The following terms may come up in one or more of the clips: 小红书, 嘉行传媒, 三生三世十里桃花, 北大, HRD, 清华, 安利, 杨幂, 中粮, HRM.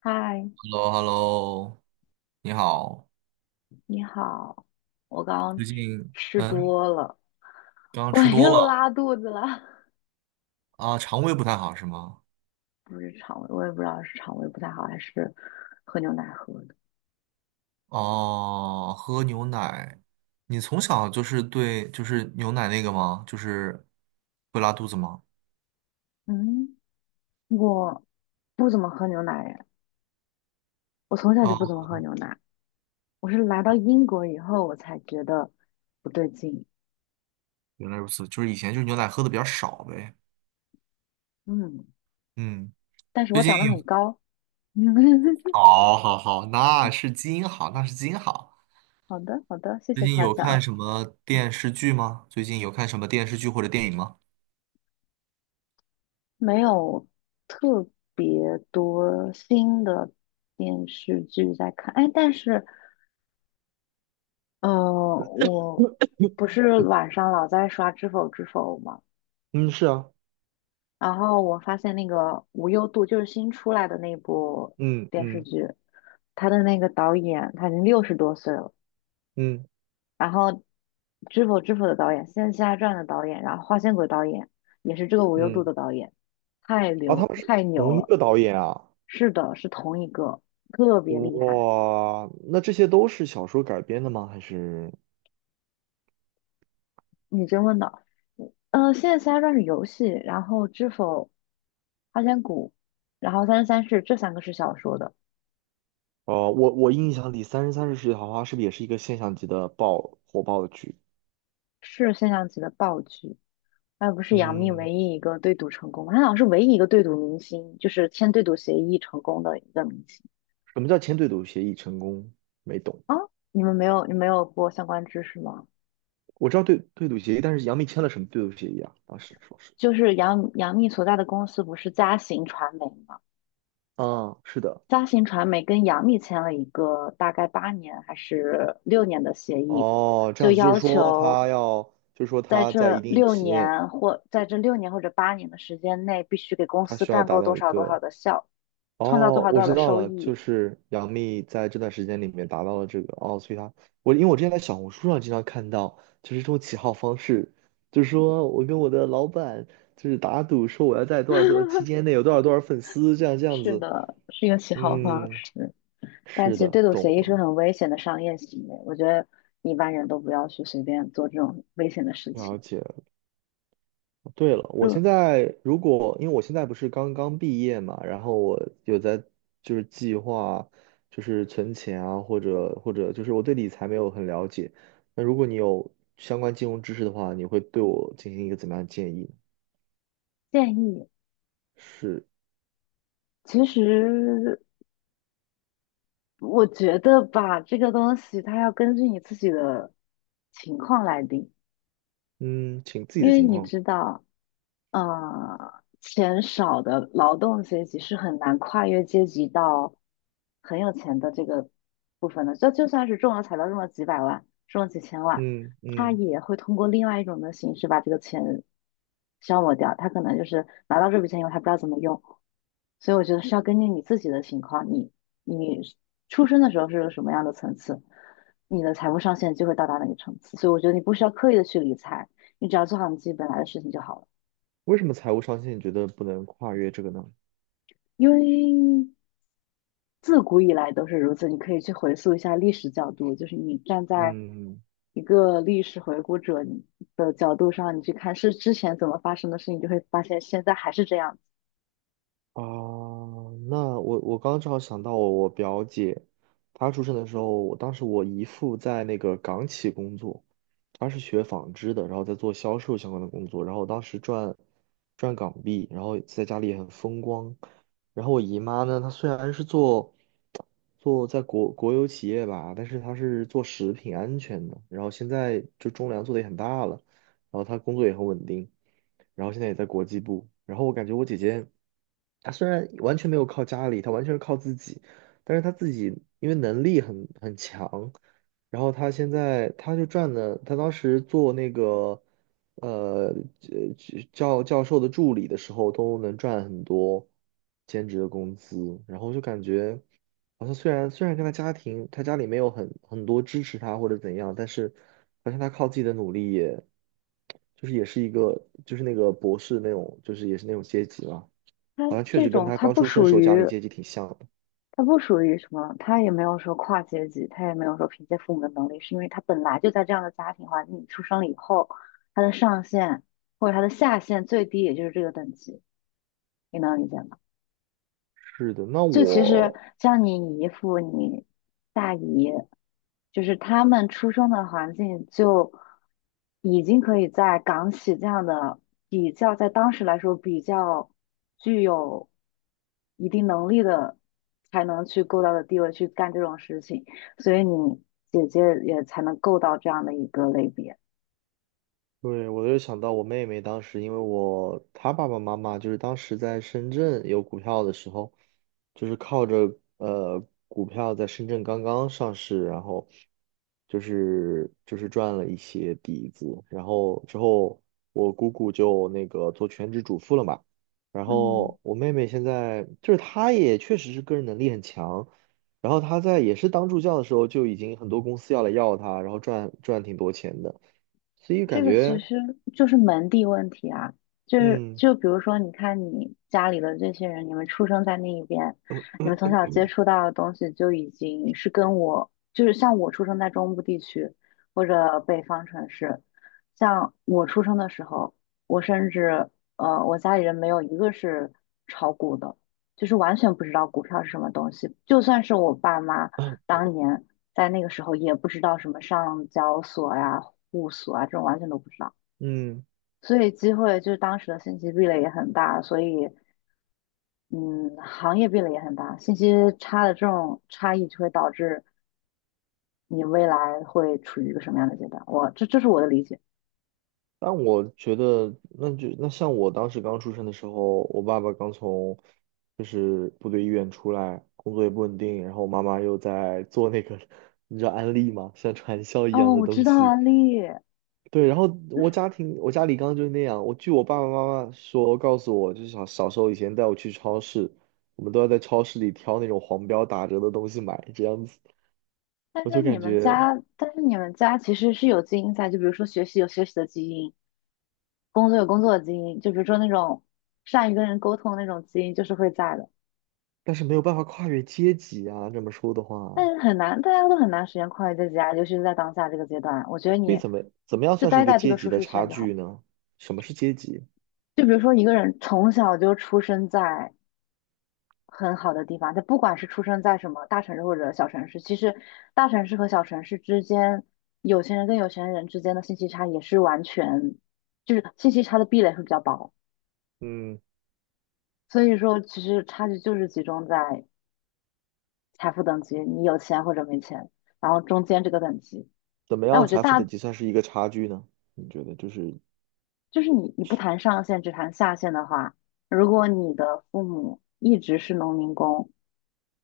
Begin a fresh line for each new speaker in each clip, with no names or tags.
嗨，
h e l l o h e l l o 你好，
你好，我刚刚
最近。
吃
嗯，
多了，
刚 刚
我
吃多
又
了。
拉肚子了。
啊，肠胃不太好是吗？
不是肠胃，我也不知道是肠胃不太好，还是喝牛奶喝的。
哦，喝牛奶，你从小就是牛奶那个吗？就是会拉肚子吗？
嗯，我不怎么喝牛奶耶，我从小就不怎
哦，
么喝牛奶。我是来到英国以后，我才觉得不对劲。
原来如此，就是以前就是牛奶喝的比较少呗。
嗯，
嗯，
但是我
最
长
近
得很高。
好，好，好，那是基因好，那是基因好。
好的，好的，谢
最
谢
近
夸
有看
奖。
什么电视剧吗？最近有看什么电视剧或者电影吗？
没有特别多新的电视剧在看，哎，但是嗯，我不是晚上老在刷《知否知否》嘛，
嗯，是啊，
然后我发现那个无忧渡就是新出来的那部
嗯
电视
嗯
剧，他的那个导演他已经60多岁了，
嗯
然后《知否知否》的导演，《仙侠传》的导演，然后《花千骨》的导演也是这个无忧渡
嗯。
的导演，太
啊，他
牛
们是
太牛
同一
了。
个导演啊！
是的，是同一个，特别厉害。
哇，那这些都是小说改编的吗？还是
你真问道："嗯，《现在《仙侠传》是游戏，然后知否《花千骨》，然后《三生三世》这三个是小说的，
我印象里《三生三世十里桃花》是不是也是一个现象级的爆火爆的剧？
是现象级的爆剧。那不是杨幂
嗯，
唯一一个对赌成功吗？她好像是唯一一个对赌明星，就是签对赌协议成功的一个明星
什么叫签对赌协议成功？没懂。
啊！你没有过相关知识吗？
我知道对赌协议，但是杨幂签了什么对赌协议啊？当时说是，
就是杨幂所在的公司不是嘉行传媒吗？
嗯，是的。
嘉行传媒跟杨幂签了一个大概八年还是六年的协议，
哦，这
就
样子就是
要
说
求
他要，就是说他在一定期限，
在这六年或者八年的时间内，必须给公
他
司
需要
赚
达
够
到
多
一
少多少
个。
的效，创造多
哦，
少
我
多少
知
的
道
收
了，就
益。
是杨幂在这段时间里面达到了这个，哦，所以她。因为我之前在小红书上经常看到，就是这种起号方式，就是说我跟我的老板就是打赌说我要在多少多少期 间内有多少多少粉丝，这样这样
是
子，
的，是一个起号方
嗯，
式。但
是
其实
的，
对赌
懂
协议是个
了，
很危险的商业行为，我觉得一般人都不要去随便做这种危险的事情。
了解。对了，我现
就
在，如果因为我现在不是刚刚毕业嘛，然后我有在就是计划就是存钱啊，或者就是我对理财没有很了解。那如果你有相关金融知识的话，你会对我进行一个怎么样的建议呢？
建议，
是，
其实我觉得吧，这个东西它要根据你自己的情况来定，
嗯，请自己
因
的
为
情
你
况。
知道。啊，钱少的劳动阶级是很难跨越阶级到很有钱的这个部分的。就算是中了彩票中了几百万，中了几千万，
嗯
他
嗯。
也会通过另外一种的形式把这个钱消磨掉。他可能就是拿到这笔钱以后，他不知道怎么用。所以我觉得是要根据你自己的情况，你出生的时候是个什么样的层次，你的财富上限就会到达哪个层次。所以我觉得你不需要刻意的去理财，你只要做好你自己本来的事情就好了。
为什么财务上限你觉得不能跨越这个呢？
因为自古以来都是如此，你可以去回溯一下历史角度，就是你站在
嗯。嗯。
一个历史回顾者的角度上，你去看是之前怎么发生的事情，你就会发现现在还是这样子。
哦，那我刚刚正好想到我表姐，她出生的时候，我当时我姨父在那个港企工作，他是学纺织的，然后在做销售相关的工作，然后当时赚港币，然后在家里也很风光。然后我姨妈呢，她虽然是做在国有企业吧，但是他是做食品安全的，然后现在就中粮做的也很大了，然后他工作也很稳定，然后现在也在国际部，然后我感觉我姐姐，她虽然完全没有靠家里，她完全是靠自己，但是她自己因为能力很强，然后她现在她就赚了，她当时做那个呃呃教授的助理的时候都能赚很多兼职的工资，然后就感觉。好像虽然跟他家庭，他家里没有很多支持他或者怎样，但是好像他靠自己的努力也，就是也是一个就是那个博士那种，就是也是那种阶级嘛，
它
好像确
这
实跟
种，
他
它
刚
不
出生
属
时候家
于，
里阶级挺像的。
它不属于什么，它也没有说跨阶级，它也没有说凭借父母的能力，是因为他本来就在这样的家庭环境里出生了以后，他的上限或者他的下限最低也就是这个等级，你能理解吗？
是的，那
就其实
我。
像你姨父、你大姨，就是他们出生的环境就已经可以在港企这样的比较，在当时来说比较具有一定能力的，才能去够到的地位去干这种事情，所以你姐姐也才能够到这样的一个类别。
对，我就想到我妹妹当时，因为她爸爸妈妈就是当时在深圳有股票的时候，就是靠着股票在深圳刚刚上市，然后就是赚了一些底子，然后之后我姑姑就那个做全职主妇了嘛，然
嗯
后我妹妹现在就是她也确实是个人能力很强，然后她在也是当助教的时候就已经很多公司要来要她，然后赚挺多钱的。所以感
这个其
觉。
实就是门第问题啊，就是
嗯
就比如说，你看你家里的这些人，你们出生在那一边，你们从小接触到的东西就已经是跟我，就是像我出生在中部地区或者北方城市，像我出生的时候，我甚至呃，我家里人没有一个是炒股的，就是完全不知道股票是什么东西，就算是我爸妈。当年。在那个时候也不知道什么上交所呀、户所啊这种完全都不知道，
嗯。
所以机会就是当时的信息壁垒也很大，所以嗯，行业壁垒也很大，信息差的这种差异就会导致你未来会处于一个什么样的阶段？这是我的理解。
但我觉得，那像我当时刚出生的时候，我爸爸刚从就是部队医院出来，工作也不稳定，然后我妈妈又在做那个，你知道安利吗？像传销一样
哦，
的
我知
东
道啊，
西。
丽，
对，然后我家庭，我家里刚刚就是那样。我据我爸爸妈妈说，告诉我，就是小时候以前带我去超市，我们都要在超市里挑那种黄标打折的东西买，这样子。我就感觉，
但是你们家其实是有基因在，就比如说学习有学习的基因，工作有工作的基因，就比如说那种善于跟人沟通的那种基因，就是会在的。
但是没有办法跨越阶级啊，这么说的
但
话。
是很难，大家都很难实现跨越阶级啊，尤其是在当下这个阶段。我觉得
所以
你
怎么样
就
算是一
待
个
在这
阶
个
级
舒
的
适
差
圈就好。
距呢？什么是阶级？
就比如说一个人从小就出生在很好的地方，他不管是出生在什么大城市或者小城市，其实大城市和小城市之间，有钱人跟有钱人之间的信息差也是完全，就是信息差的壁垒会比较薄。
嗯，
所以说，其实差距就是集中在财富等级，你有钱或者没钱，然后中间这个等级。
怎么
但我
样
觉得
财富等
大
级算是一个差距呢？你觉得就是。
就是你不谈上限，只谈下限的话，如果你的父母一直是农民工，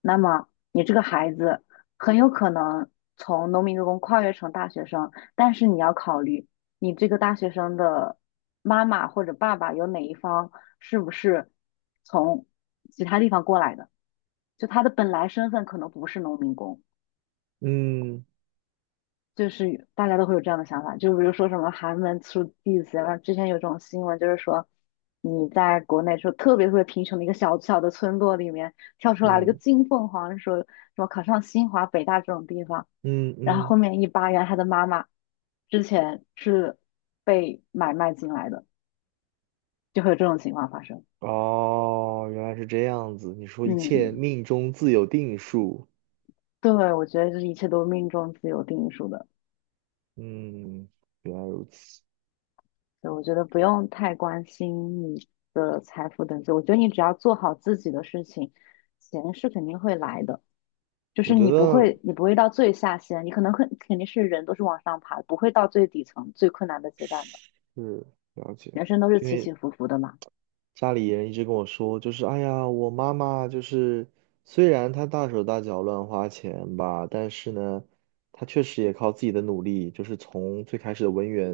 那么你这个孩子很有可能从农民工跨越成大学生，但是你要考虑你这个大学生的妈妈或者爸爸有哪一方是不是从其他地方过来的，就他的本来身份可能不是农民工。
嗯
就是大家都会有这样的想法，就比如说什么寒门出弟子，然后之前有这种新闻，就是说你在国内说特别特别贫穷的一个小小的村落里面跳出来了一个
嗯
金凤凰，说什么考上清华、北大这种地方，
嗯
然后后
嗯。
面一扒，原来他的妈妈之前是被买卖进来的，就会有这种情况发生。
哦，原来是这样子。你说一切
嗯，
命中自有定数，
对，我觉得这一切都是命中自有定数的。
嗯，原来如此。
对，我觉得不用太关心你的财富等级，我觉得你只要做好自己的事情，钱是肯定会来的。就
我
是
觉得
你不会到最下限，你可能会肯定是人都是往上爬，不会到最底层最困难的阶段的。
是。了解。
人生都是
因
起起
为
伏伏的嘛。
家里人一直跟我说，就是哎呀，我妈妈就是虽然她大手大脚乱花钱吧，但是呢，她确实也靠自己的努力，就是从最开始的文员，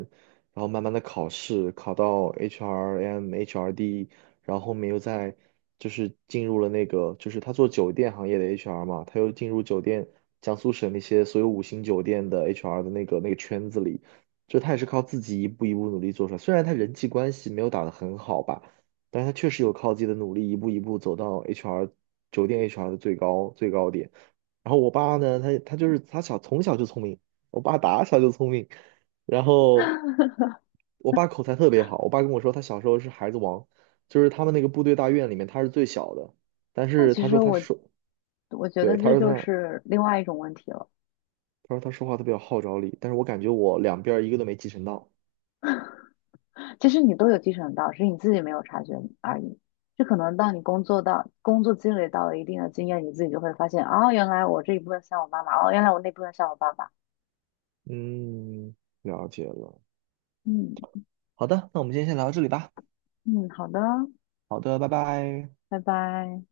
然后慢慢的考试，考到 HRM、HRD，然后后面又在就是进入了那个，就是她做酒店行业的 HR 嘛，她又进入酒店江苏省那些所有五星酒店的 HR 的那个圈子里。就她也是靠自己一步一步努力做出来，虽然她人际关系没有打得很好吧，但是他确实有靠自己的努力，一步一步走到 HR 酒店 HR 的最高最高点。然后我爸呢，他从小就聪明，我爸打小就聪明，然后 我爸口才特别好，我爸跟我说他小时候是孩子王，就是他们那个部队大院里面他是最小的，但
那
是
其
他
实
说他
我
说，
我觉
对，
得
他
这
说
就
他
是另外一种问题了。
他说他说话特别有号召力，但是我感觉我两边儿一个都没继承到。
其实你都有继承到，只是你自己没有察觉而已。就可能当你工作积累到了一定的经验，你自己就会发现，哦，原来我这一部分像我妈妈，哦，原来我那部分像我爸爸。
嗯，了解了。
嗯
好的，那我们今天先聊到这里吧。
嗯，好的，
好的，拜拜。
拜拜。